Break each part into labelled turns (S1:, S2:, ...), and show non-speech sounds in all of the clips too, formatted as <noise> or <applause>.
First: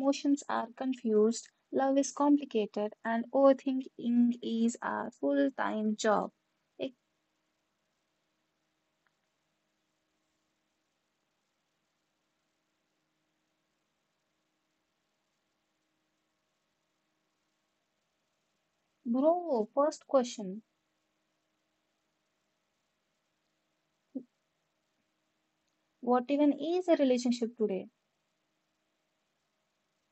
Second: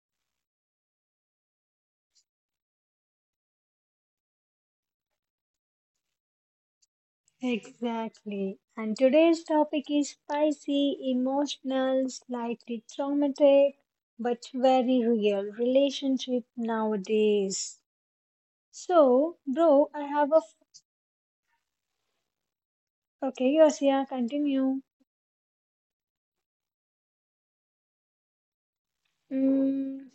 S1: emotions are confused, love is complicated, and overthinking is our full time job. Eh,
S2: Exactly. And today's topic is spicy, emotional, slightly traumatic, but very real relationship nowadays. So,
S1: Bro,
S2: bro, I
S1: first
S2: have a f-
S1: question.
S2: okay, yes, yeah, continue.
S1: What even is a relationship today?
S2: Mm,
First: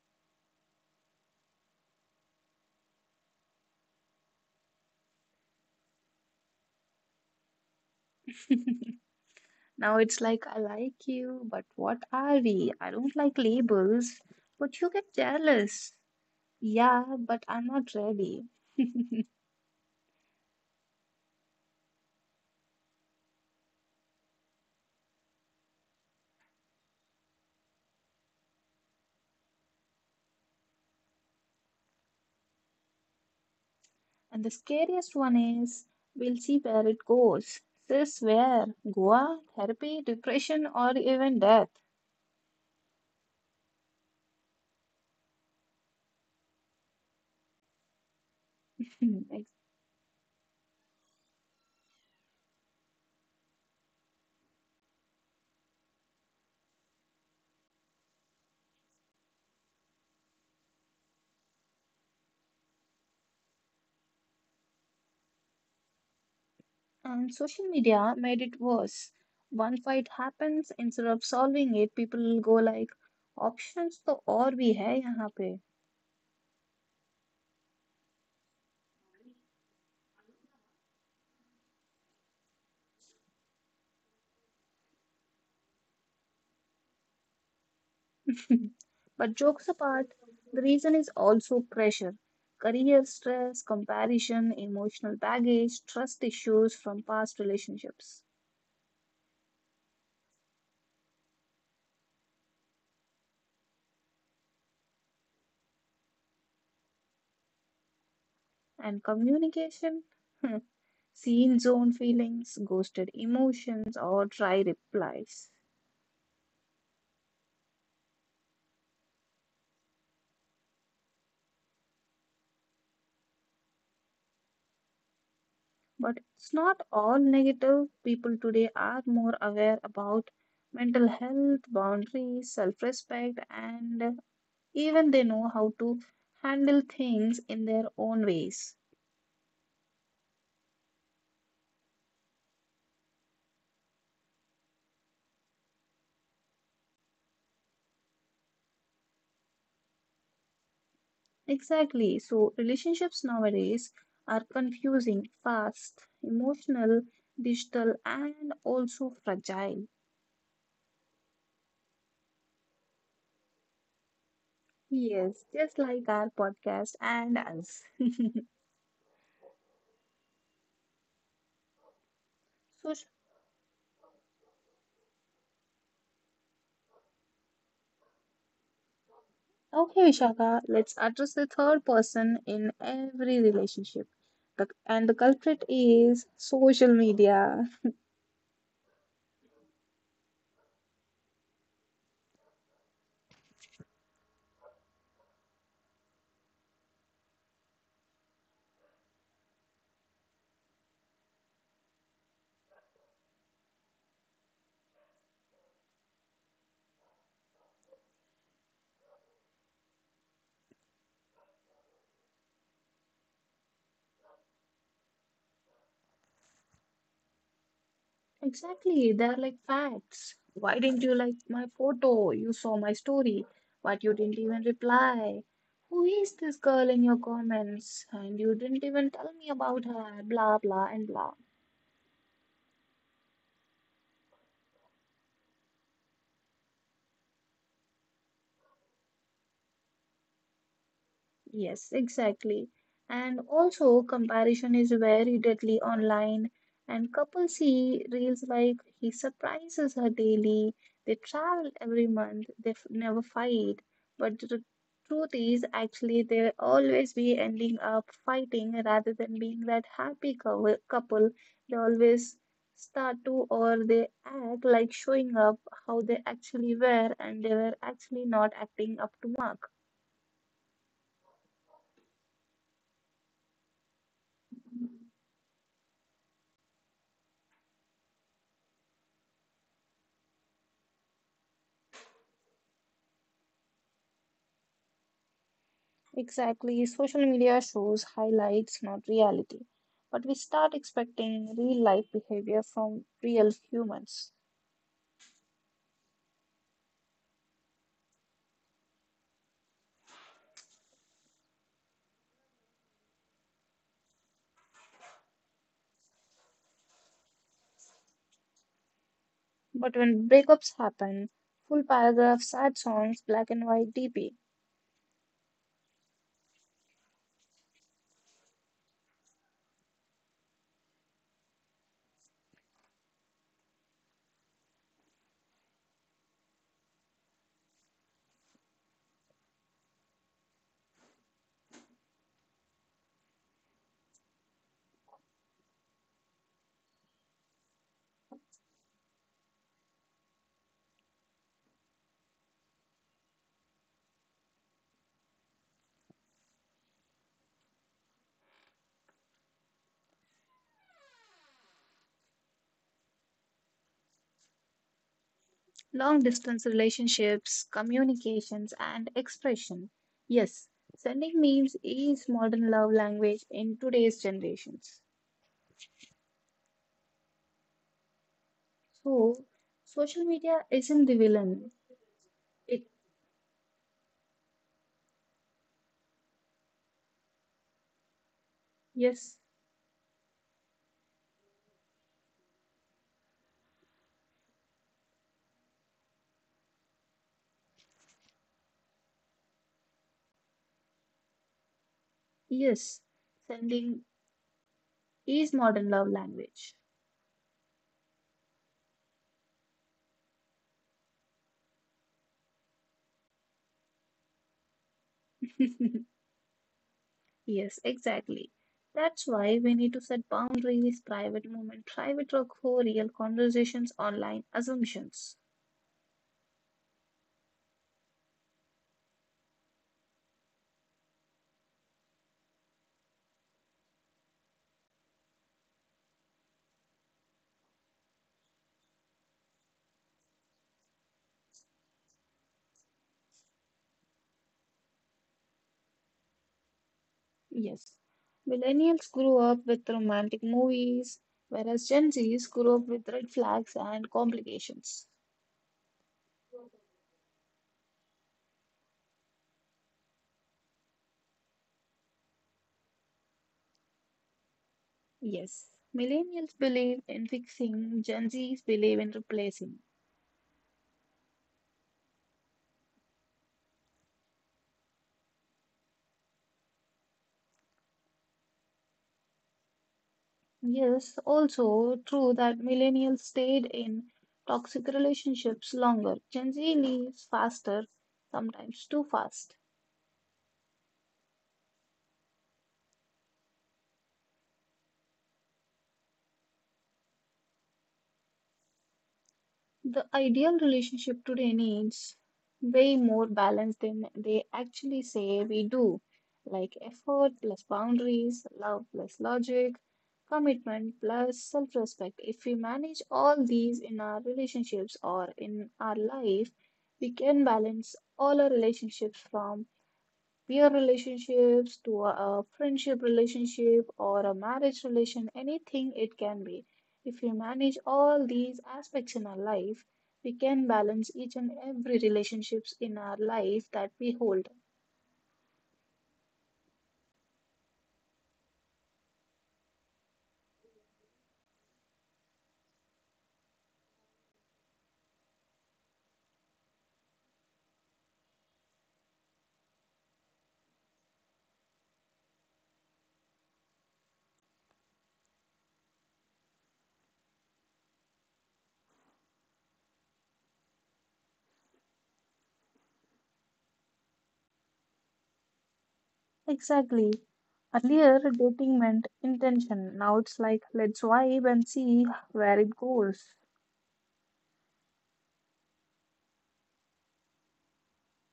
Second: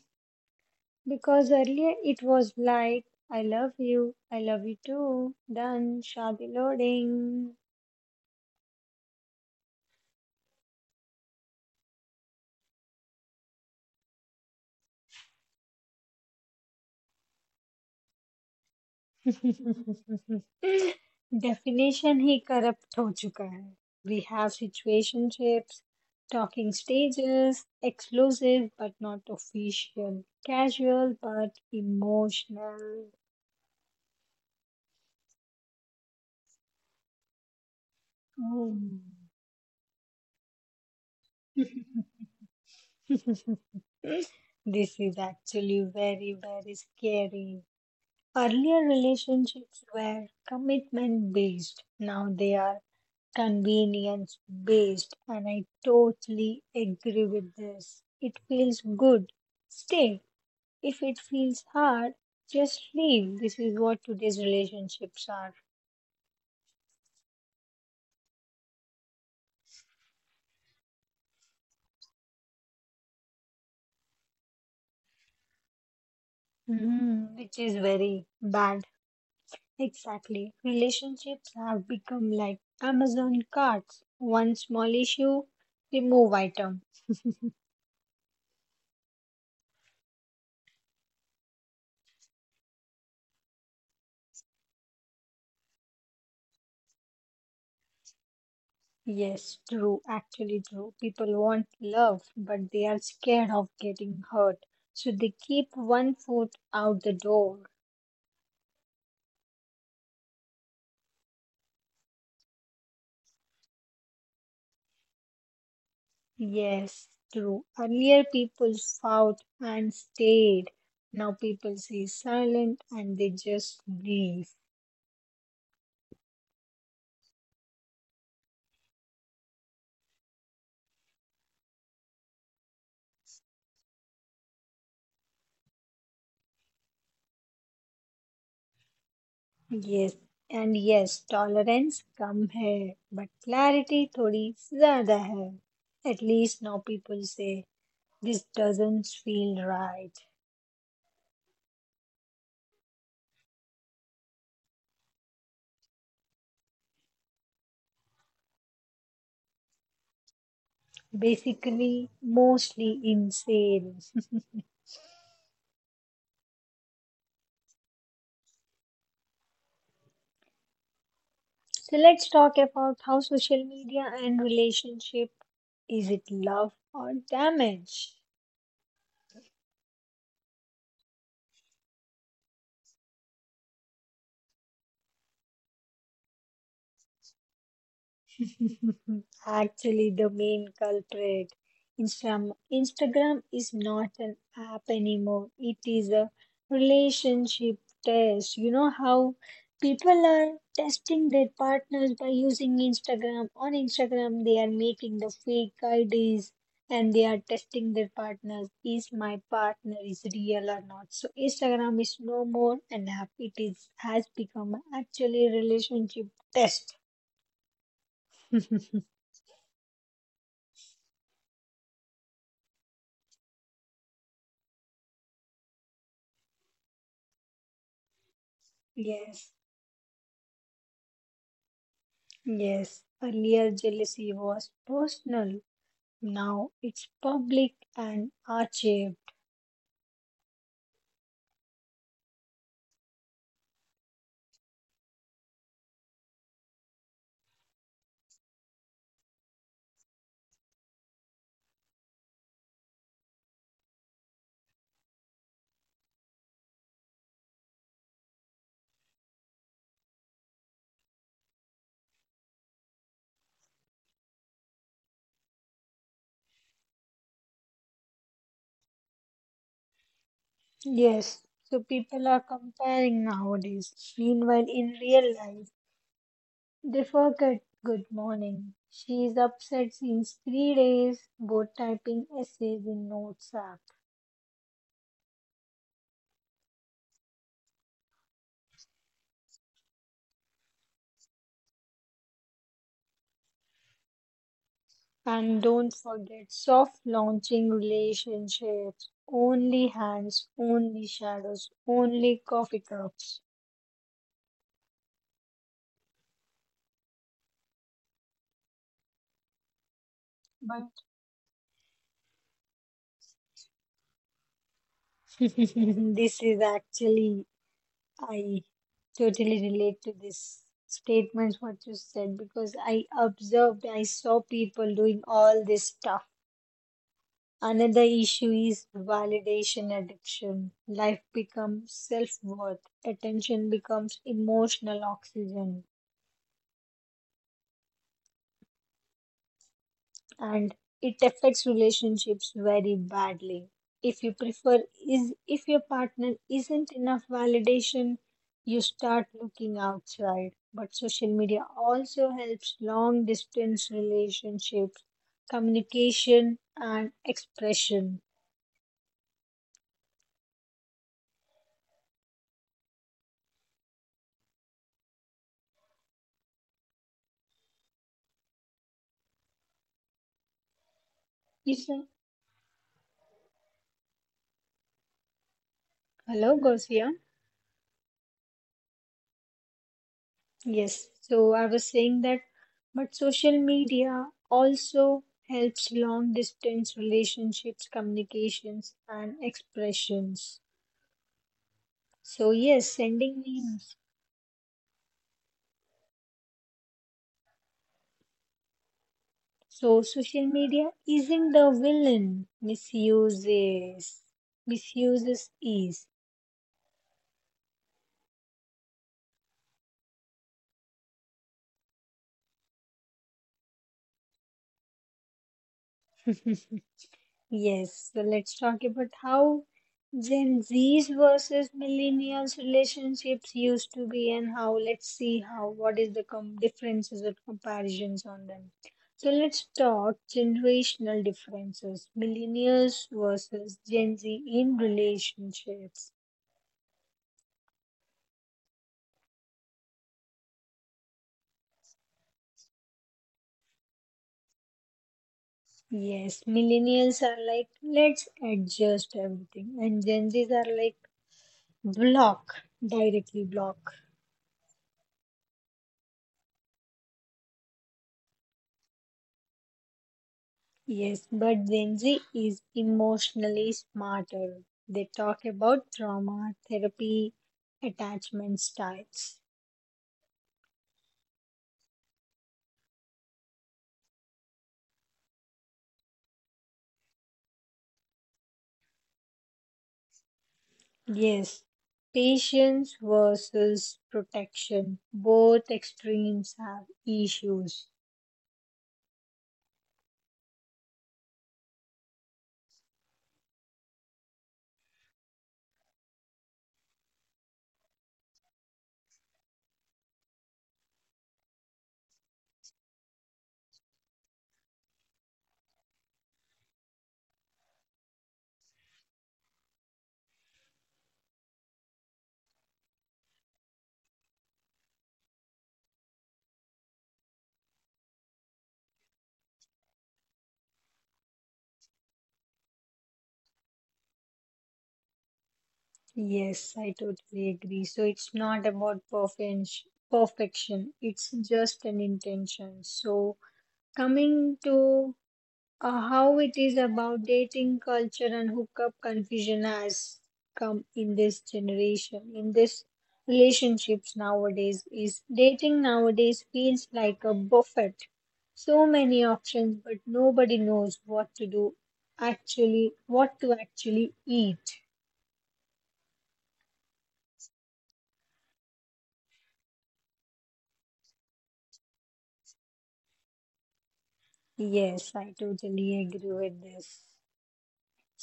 S2: because earlier it was like, I love you too. Done, Shadi loading.
S1: <laughs> Now it's like, I like you, but what are we? I don't like labels, but you get jealous. Yeah, but I'm not ready. <laughs>
S2: <laughs> Definition ही corrupt हो चुका है we have situationships talking stages exclusive but not official casual but emotional
S1: And the scariest one is we'll see where it goes. This where? Goa, therapy, depression, or even death.
S2: <laughs> This is actually very, very scary. Earlier
S1: <laughs>
S2: relationships were commitment based. Now they are convenience based. And I totally agree with this. It feels good. Stay. If it feels hard, just leave. This is what today's relationships are.
S1: And social media made it worse. One fight happens, instead of solving it, people go like, options to और भी है यहाँ पे."
S2: Mhm, which is very bad. Exactly. Relationships have become like Amazon carts. One small issue, remove item.
S1: <laughs> But jokes apart, the reason is also pressure. Career stress, comparison, emotional baggage, trust issues from past relationships.
S2: Yes, true, actually true. People want love, but they are scared of getting hurt. So they keep one foot out the door.
S1: And communication? Hmm. Seen zone feelings, ghosted emotions, or dry replies.
S2: Yes, true. Earlier people fought and stayed. Now people stay silent and they just breathe.
S1: But it's not all negative. People today are more aware about mental health, boundaries, self respect, and even they know how to handle things in their own ways.
S2: Yes, and yes, tolerance कम है, but clarity थोड़ी ज़्यादा है. At least now people say this doesn't feel right.
S1: Exactly. So, relationships nowadays are confusing, fast, emotional, digital, and also fragile.
S2: Basically, mostly insane. <laughs>
S1: Yes, just like our podcast and us.
S2: So let's talk
S1: So,
S2: about
S1: Sh-
S2: how social media and relationship, is it love or damage?
S1: okay, Vishaka, let's address the third person in every relationship. The, and the culprit is social media.
S2: <laughs> Actually, the main culprit. Instagram is not an app anymore. It is a relationship test. You know how people are testing their partners by using Instagram. On Instagram, they are making the fake IDs and they are testing their partners. Is my partner is real or not? So Instagram is no more an app. It is has become actually a relationship test.
S1: Exactly,
S2: <laughs>
S1: they're like facts. Why didn't you like my photo? You saw my story, but you didn't even reply. Who is this girl in your comments? And you didn't even tell me
S2: Yes.
S1: about her, blah, blah, and blah.
S2: Yes, earlier jealousy was personal. Now it's public and archived.
S1: Yes, exactly. And also, comparison is very deadly online. And couples see reels like he surprises her daily, they travel every month, they f never fight. But the truth is, actually, they always be ending up fighting rather than being that happy couple. They always start to, or they act like showing up how they actually were, and they were actually not acting up to mark.
S2: Yes, so people are comparing nowadays. Meanwhile, in real life, they forget good morning. She is upset since 3 days, both typing essays in notes app.
S1: Exactly. Social media shows highlights, not reality. But we start expecting real life behavior from real humans.
S2: And don't forget soft launching relationships. Only hands, only shadows, only coffee cups.
S1: But when breakups
S2: But
S1: happen, full paragraphs, sad songs, black and white DP,
S2: <laughs> this is actually I totally relate to this statements what you said because I observed I saw people doing all this stuff. Another issue is validation addiction. Life becomes self-worth. Attention becomes emotional oxygen, and it affects relationships very badly. If you prefer is if your partner isn't enough validation, you start looking outside. But social media also helps long distance relationships,
S1: long
S2: communication
S1: distance
S2: and
S1: relationships,
S2: expression.
S1: communications, and expression. Yes, sending memes is modern love language in today's generations. So, social media isn't the villain.
S2: You see-
S1: It,
S2: Hello, Gosia.
S1: yes,
S2: Yes, so I was saying that, but social media also helps long distance relationships, communications, and expressions. So, yes,
S1: yes,
S2: sending memes.
S1: sending is modern love language.
S2: So, social media isn't the villain, misuses is.
S1: <laughs> yes, exactly. That's why we need to set boundaries, private moment, private or real conversations, online assumptions.
S2: <laughs> Yes, so let's talk about how Gen Z's versus millennials relationships used to be and how let's see how what is the com differences or comparisons on them. So let's talk generational differences, millennials versus Gen Z in relationships.
S1: Yes. Millennials grew up with romantic movies, whereas Gen Zs grew up with red flags and complications.
S2: Yes, millennials are like, let's adjust everything, and Gen Zs are like, block, directly block.
S1: Yes. Millennials believe in fixing, Gen Zs believe in replacing.
S2: Yes, but Gen Z is emotionally smarter. They talk about trauma, therapy, attachment styles.
S1: Yes, also true that millennials stayed in toxic relationships longer. Gen Z leaves faster, sometimes too fast.
S2: Yes, patience versus protection. Both extremes have issues.
S1: The ideal relationship today needs way more balance than they actually say we do, like effort plus boundaries, love plus logic, commitment plus self-respect. If we manage all these in our relationships or in our life, we can balance all our relationships from peer relationships to a friendship relationship or a marriage relation, anything it can be. If we manage all these aspects in our life, we can balance each and every relationships in our life that we hold.
S2: Yes, I totally agree. So it's not about perfection. It's just an intention. So coming to how it is about dating culture and hookup confusion has come in this generation, in this relationships nowadays is dating nowadays feels like a buffet. So many options, but nobody knows what to do actually, what to actually eat.
S1: Exactly. Earlier, dating meant intention. Now it's like let's vibe and see where it goes.
S2: Yes, I totally agree with this.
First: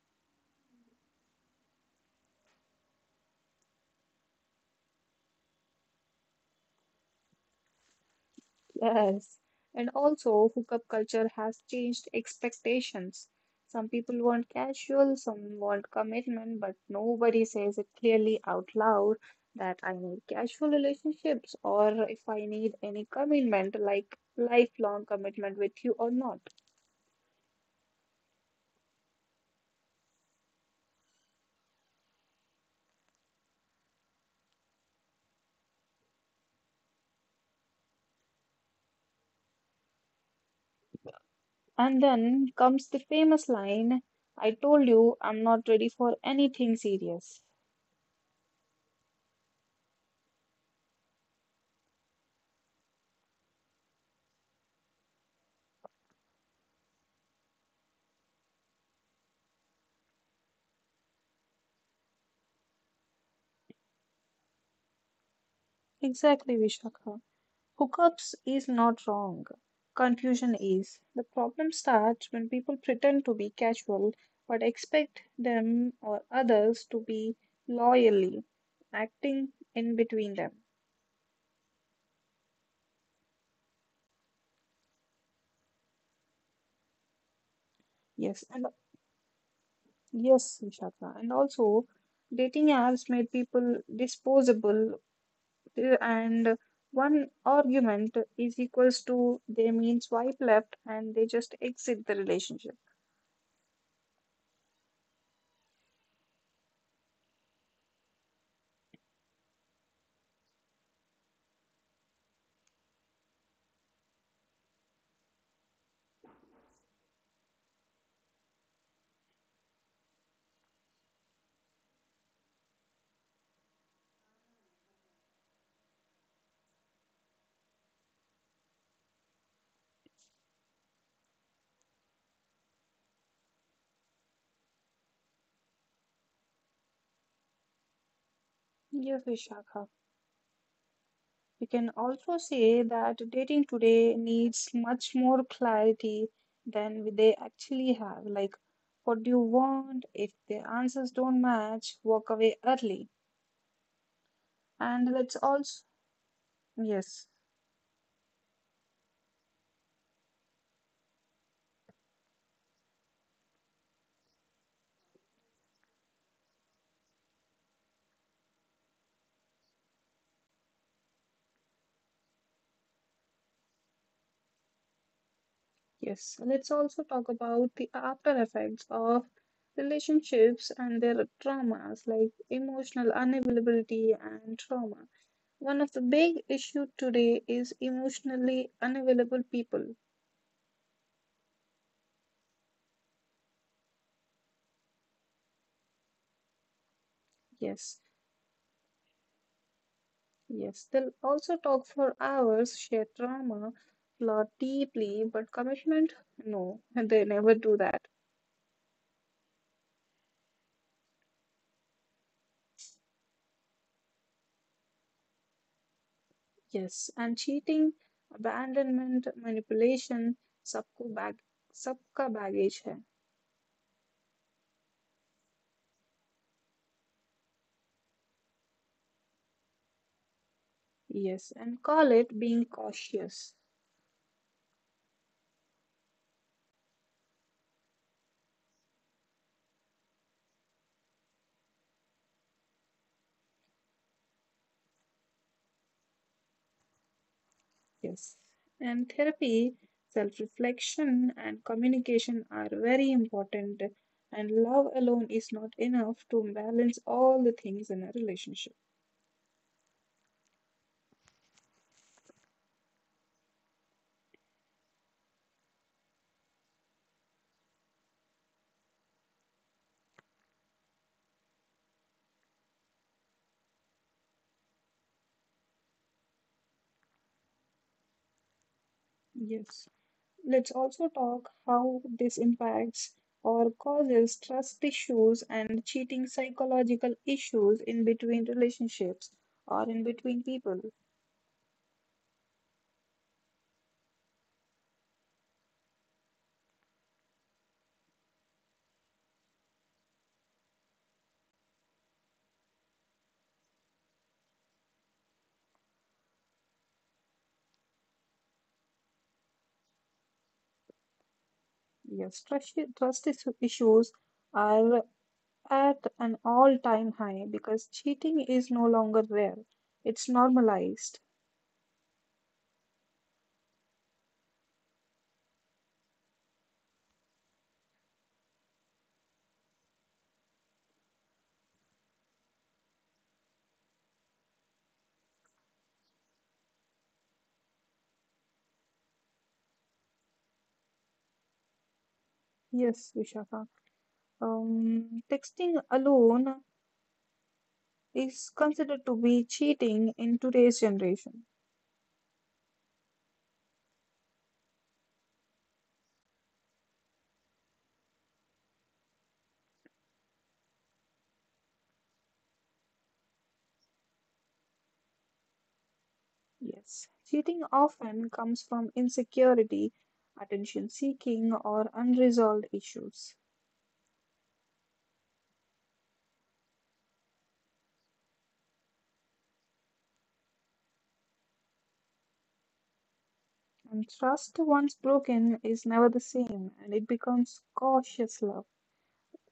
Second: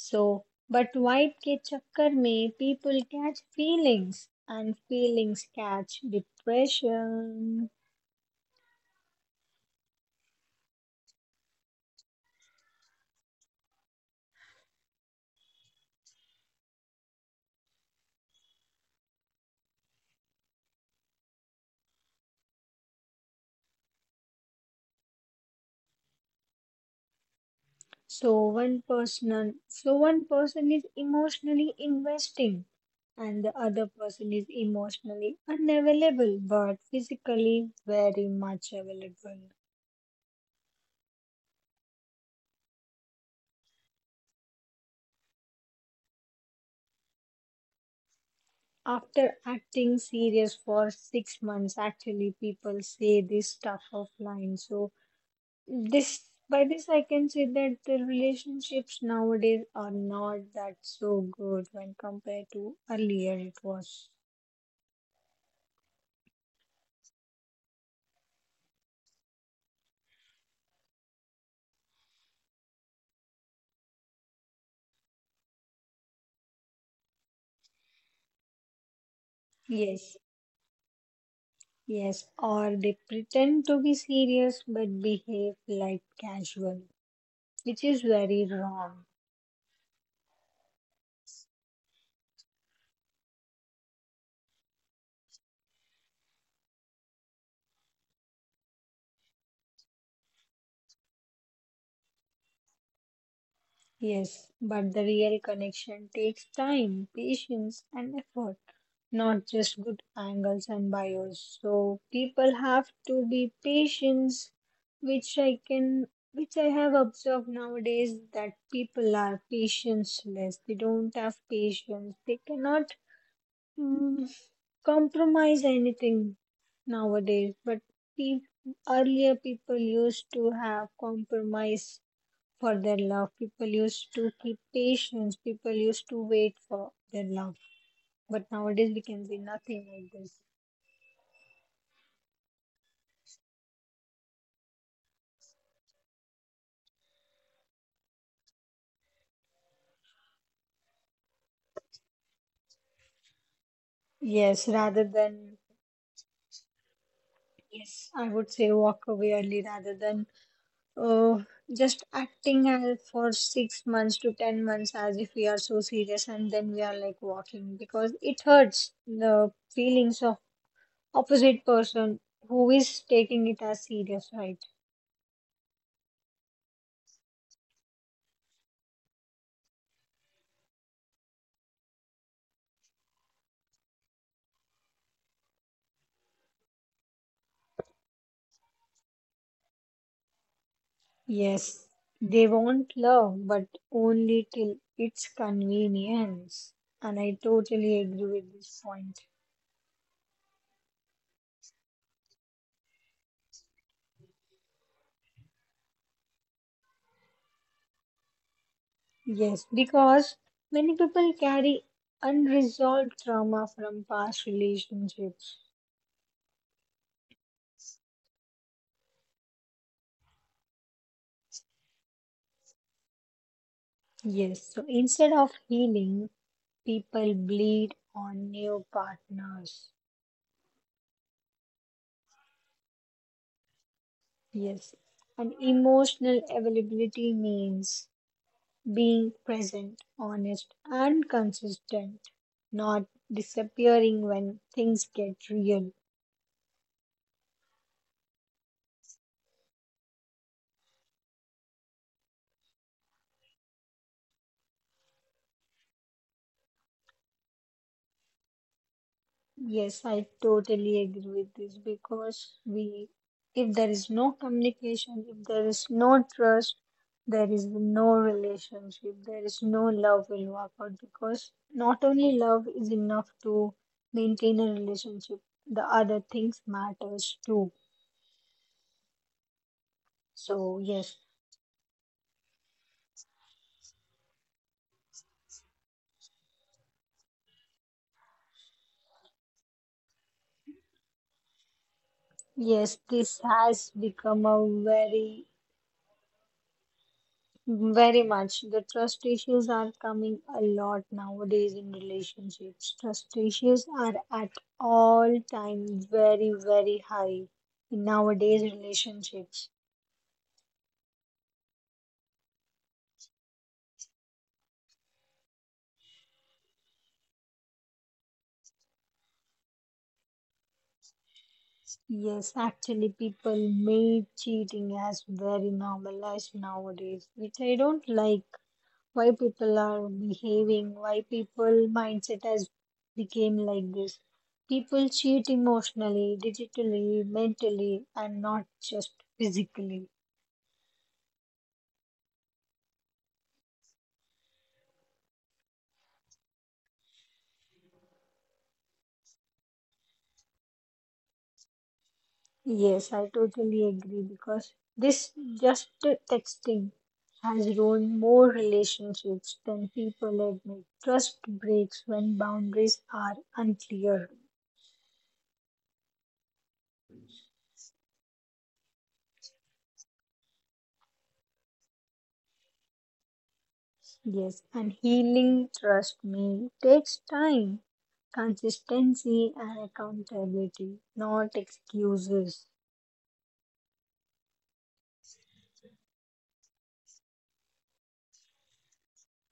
S2: So, but vibe ke chakkar mein people catch feelings and feelings catch depression.
S1: Yes, and also hookup culture has changed expectations. Some people want casual, some want commitment, but nobody says it clearly out loud that I need casual relationships or if I need any commitment, like lifelong commitment with you or not.
S2: So one person is emotionally investing, and the other person is emotionally unavailable, but physically very much available.
S1: And then comes the famous line, I told you I'm not ready for anything serious.
S2: After acting serious for 6 months, actually people say this stuff offline. So this by this I can say that the relationships nowadays are not that so good when compared to earlier it was.
S1: Exactly, Vishakha. Hookups is not wrong. Confusion is. The problem starts when people pretend to be casual but expect them or others to be loyally acting in
S2: Yes.
S1: between them.
S2: Yes, or they pretend to be serious but behave like casual, which is very
S1: Yes, and
S2: wrong.
S1: yes, Vishaka. And also, dating apps made people disposable, and one argument is equals to they mean swipe left and they just exit the relationship.
S2: Yes, but the real connection takes time, patience, and effort, not just good angles and bios. So people have to be patient, which I can, which I have observed nowadays that people are patience less. They don't have patience. They cannot. Mm, Compromise anything nowadays, but pe- earlier people used to have compromise for their love. People used to keep patience. People used to wait for their love. But nowadays we can
S1: Yes,
S2: see nothing
S1: Vishaka.
S2: like this.
S1: We can also say that dating today needs much more clarity than they actually have. Like, what do you want? If the answers don't match, walk away early.
S2: Yes, rather
S1: And let's
S2: than
S1: also, yes,
S2: Yes, I would say walk away early rather than uh, just acting as for 6 months to 10 months as if we are so serious and then we are like walking because it hurts the feelings of opposite person who is taking it as serious, right?
S1: Yes, let's also talk about the after effects of relationships and their traumas, like emotional unavailability and trauma. One of the big issue today is emotionally unavailable people.
S2: Yes, they want love, but only till it's convenience. And I totally
S1: Yes.
S2: agree with this point.
S1: Yes, they'll also talk for hours, share trauma, plot deeply, but commitment, no, <laughs> they never do that.
S2: Yes, because many people carry unresolved trauma from past relationships.
S1: Yes, and cheating, abandonment, manipulation, सबको bag, सबका baggage है.
S2: Yes, so instead of healing, people bleed on new partners.
S1: Yes, and call it being cautious.
S2: Yes, and emotional availability means being present, honest, and consistent, not disappearing when things get real.
S1: Yes, and therapy, self-reflection, and communication are very important. And love alone is not enough to balance all the things in a relationship.
S2: Yes, I totally agree with this because we, if there is no communication, if there is no trust, there is no relationship, there is no love will work out because not only love is enough to maintain a relationship, the other things matters too.
S1: Yes. Let's
S2: So
S1: also
S2: yes.
S1: talk how this impacts or causes trust issues and cheating psychological issues in between relationships or in between people.
S2: Yes, this has become a very very much. The trust issues are coming a lot nowadays in relationships. Trust issues are at all time very, very high in nowadays relationships.
S1: Yes, issues are at an all-time high because cheating is no longer rare. It's normalized.
S2: Yes, actually people made cheating as very normalized nowadays, which I don't like. Why people are behaving, why people mindset has became like this. People cheat emotionally, digitally, mentally, and not just physically.
S1: Yes, Vishaka. Texting alone is considered to be cheating in today's generation.
S2: Yes, I totally agree because this just texting has ruined more relationships than people admit. Trust breaks when boundaries are unclear.
S1: Yes. Cheating often comes from insecurity, attention seeking, or unresolved issues.
S2: Yes, and healing, trust me, takes time, consistency, and accountability, not excuses.
S1: And trust once broken is never the same, and it becomes cautious love.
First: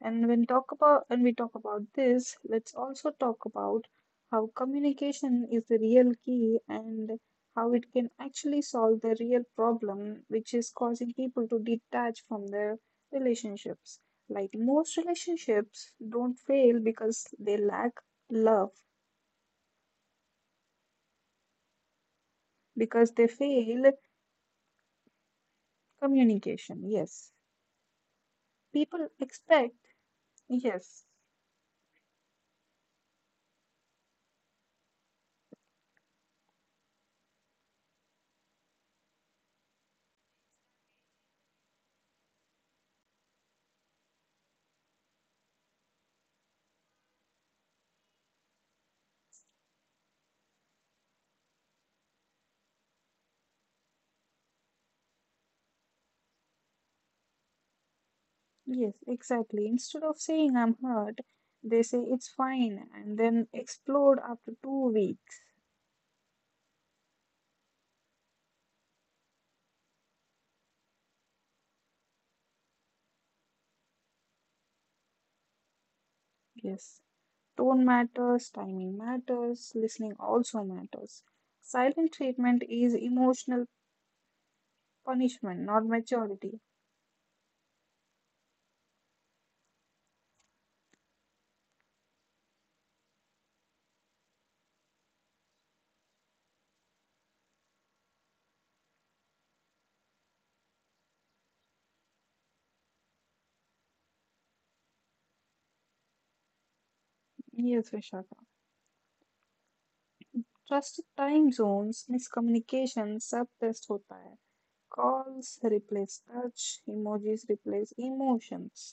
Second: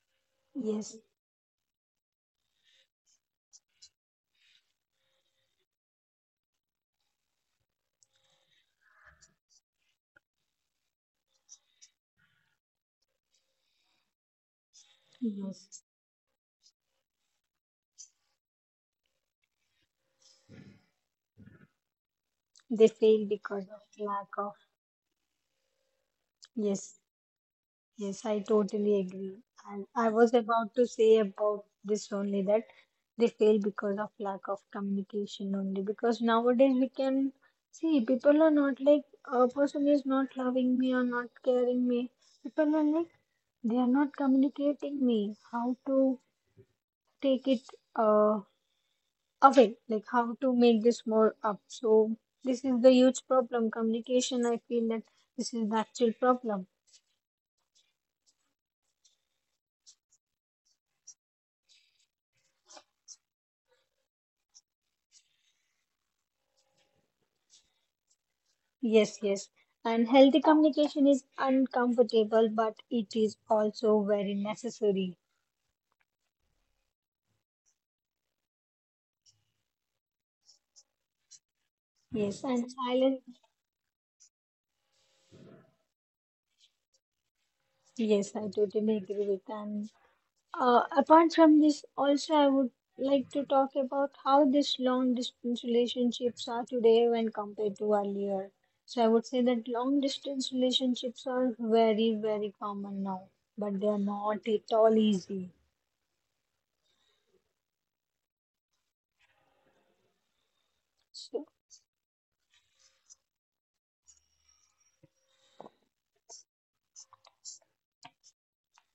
S1: And when talk
S2: Yes,
S1: about when we talk about this, let's also talk about how communication is the real key and how it can actually solve the real problem which is causing people to detach from their relationships. Like most
S2: yes,
S1: relationships don't fail because they lack love,
S2: they
S1: because
S2: fail
S1: they
S2: because of
S1: fail
S2: lack of.
S1: communication.
S2: Yes.
S1: Yes.
S2: Yes, I totally
S1: People
S2: agree.
S1: expect,
S2: And I was about to
S1: yes.
S2: say about this only that they fail because of lack of communication only. Because nowadays we can see people are not like a person is not loving me or not caring me. People are like they are not communicating me how to take it uh, away, like how to make this more up. So this is the huge problem. Communication, I feel that this is the actual problem.
S1: Yes, exactly. Instead of saying I'm hurt, they say it's fine and then explode after 2 weeks.
S2: Yes, yes. And healthy communication is uncomfortable, but it is also very necessary.
S1: Yes, tone matters, timing matters, listening also matters. Silent
S2: Yes,
S1: treatment
S2: and
S1: is
S2: silence.
S1: emotional punishment, not maturity.
S2: Yes, I totally agree with. And apart from this, also I would like to talk about how this long distance relationships are today when compared to earlier. So I would say that long distance relationships are very, very common now, but they are not at all easy.
S1: Yes, Vishaka. Trust
S2: So.
S1: time zones, miscommunication सब test होता है. Calls replace touch, emojis replace emotions.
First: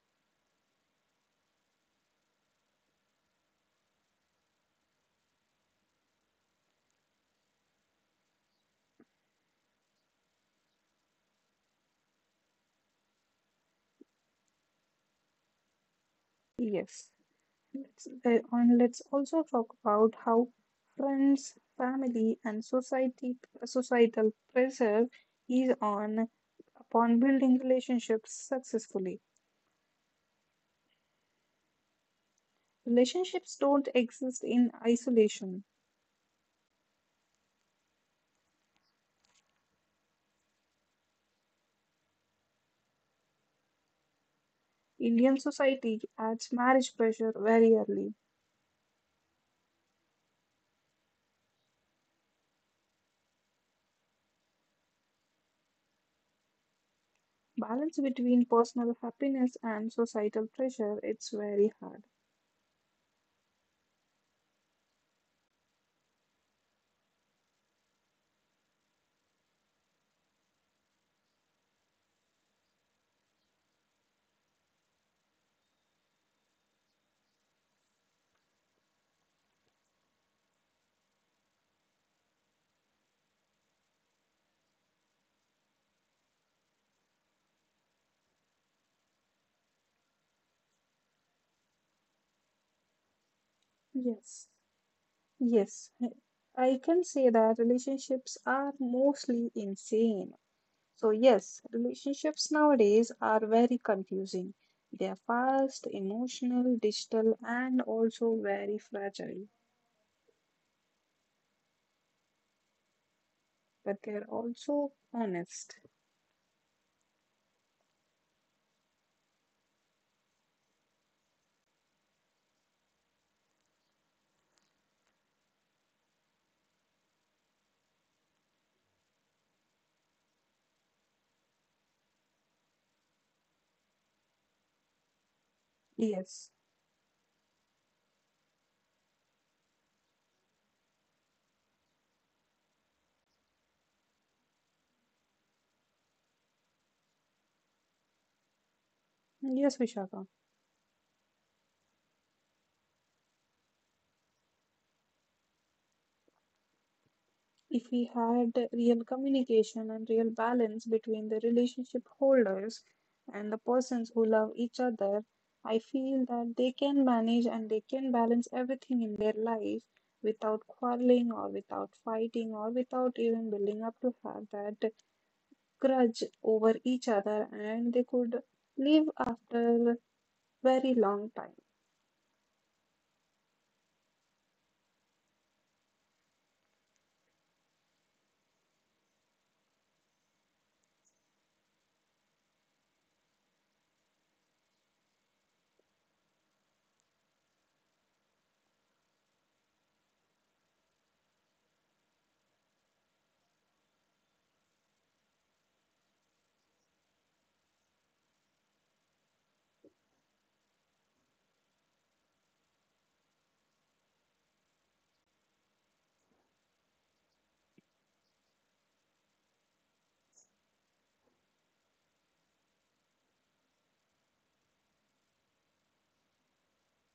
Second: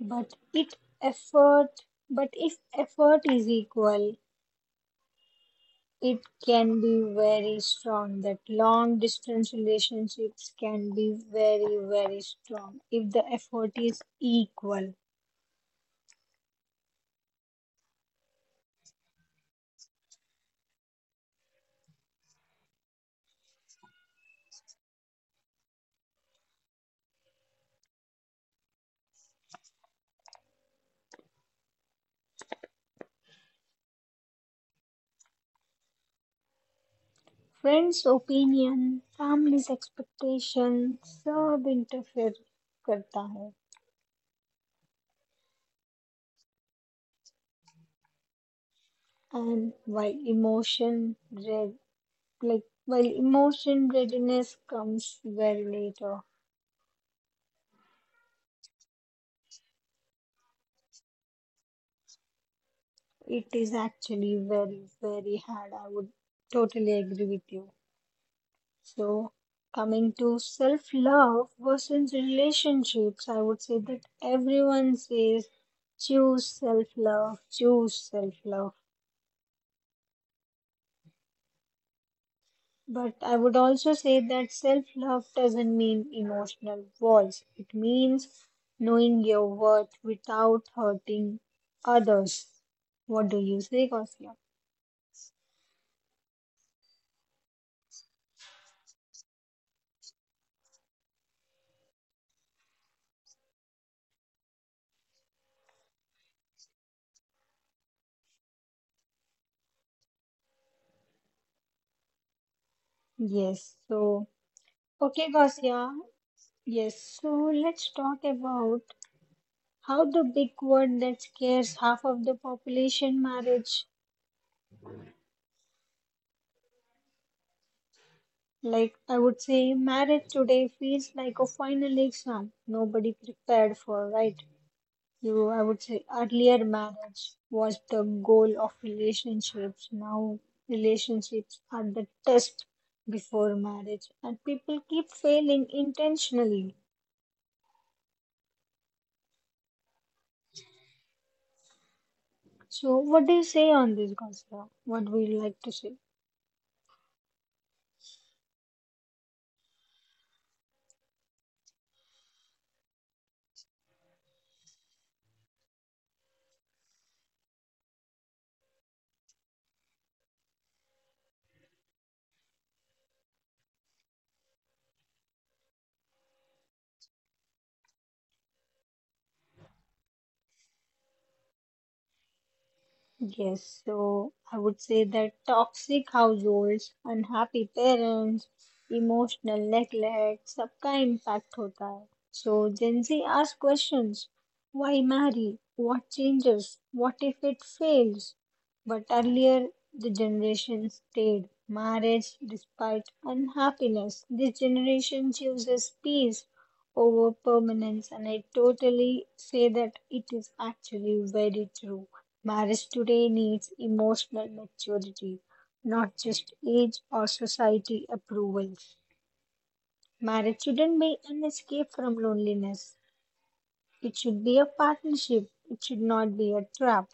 S2: But it effort, but if effort is equal, it can be very strong. That long distance relationships can be very, very strong if the effort is equal.
S1: Yes. And let's also talk about how friends, family, and society societal pressure is on upon building relationships successfully. Relationships don't exist in isolation.
S2: Friends' opinion, family's expectation सब interfere करता है.
S1: Indian society adds marriage pressure very early.
S2: And red, like while emotion readiness comes very later.
S1: Balance between personal happiness and societal pressure, it's very hard.
S2: It is actually very, very hard. I would totally agree with you. So, coming to self-love versus relationships, I would say that everyone says choose self-love, choose self-love. But I would also say that self-love doesn't mean emotional walls. It means knowing your worth without hurting others. What do you say, Gausia?
S1: Yes. Yes. I can say that relationships are mostly insane. So, yes, relationships nowadays are very confusing. They are fast, emotional, digital, and also very fragile,
S2: Yes.
S1: but they're
S2: So,
S1: also
S2: okay,
S1: honest.
S2: Gausia. Yes, so let's talk about how the big word that scares half of the population marriage. Like I would say, marriage today feels like a final exam nobody prepared for, right? You, I would say,
S1: Yes,
S2: earlier marriage was the goal of relationships. Now relationships are the test before marriage, and people keep failing intentionally.
S1: yes, Vishaka.
S2: So, what do you say on this, Gosra? What would you like to say?
S1: If we had real communication and real balance between the relationship holders and the persons who love each other, I feel that they can manage and they can balance everything in their life without quarreling or without fighting or without even building up to have that grudge over each other and they could live after very long time.
S2: Yes, so I would say that toxic households, unhappy parents, emotional neglect, सबका impact होता है. So Gen Z asks questions. Why marry? What changes? What if it fails? But earlier, the generation stayed marriage despite unhappiness. This generation chooses peace over permanence, and I totally say that it is actually very true. Marriage today needs emotional maturity, not just age or society approval. Marriage shouldn't be an escape from loneliness. It should be a partnership. It should not be a trap.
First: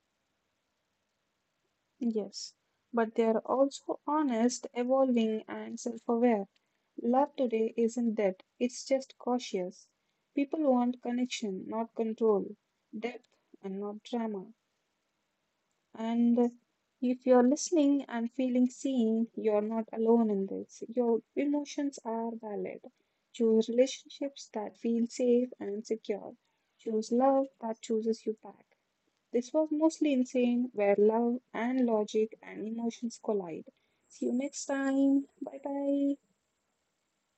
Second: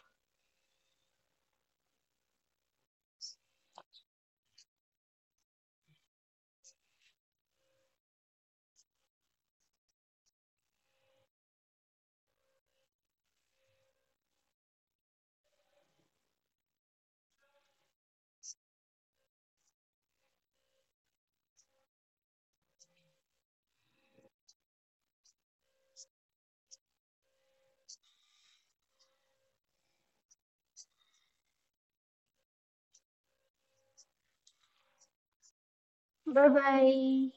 S1: Yes, but they are also honest, evolving and self-aware. Love today isn't dead, it's just cautious. People want connection, not control, depth, and not drama. And if you're listening and feeling seen, you're not alone in this. Your emotions are valid. Choose relationships that feel safe and secure. Choose love that chooses you back. This was mostly insane, where love and logic and emotions collide. See you next time. Bye bye.
S2: Bye bye.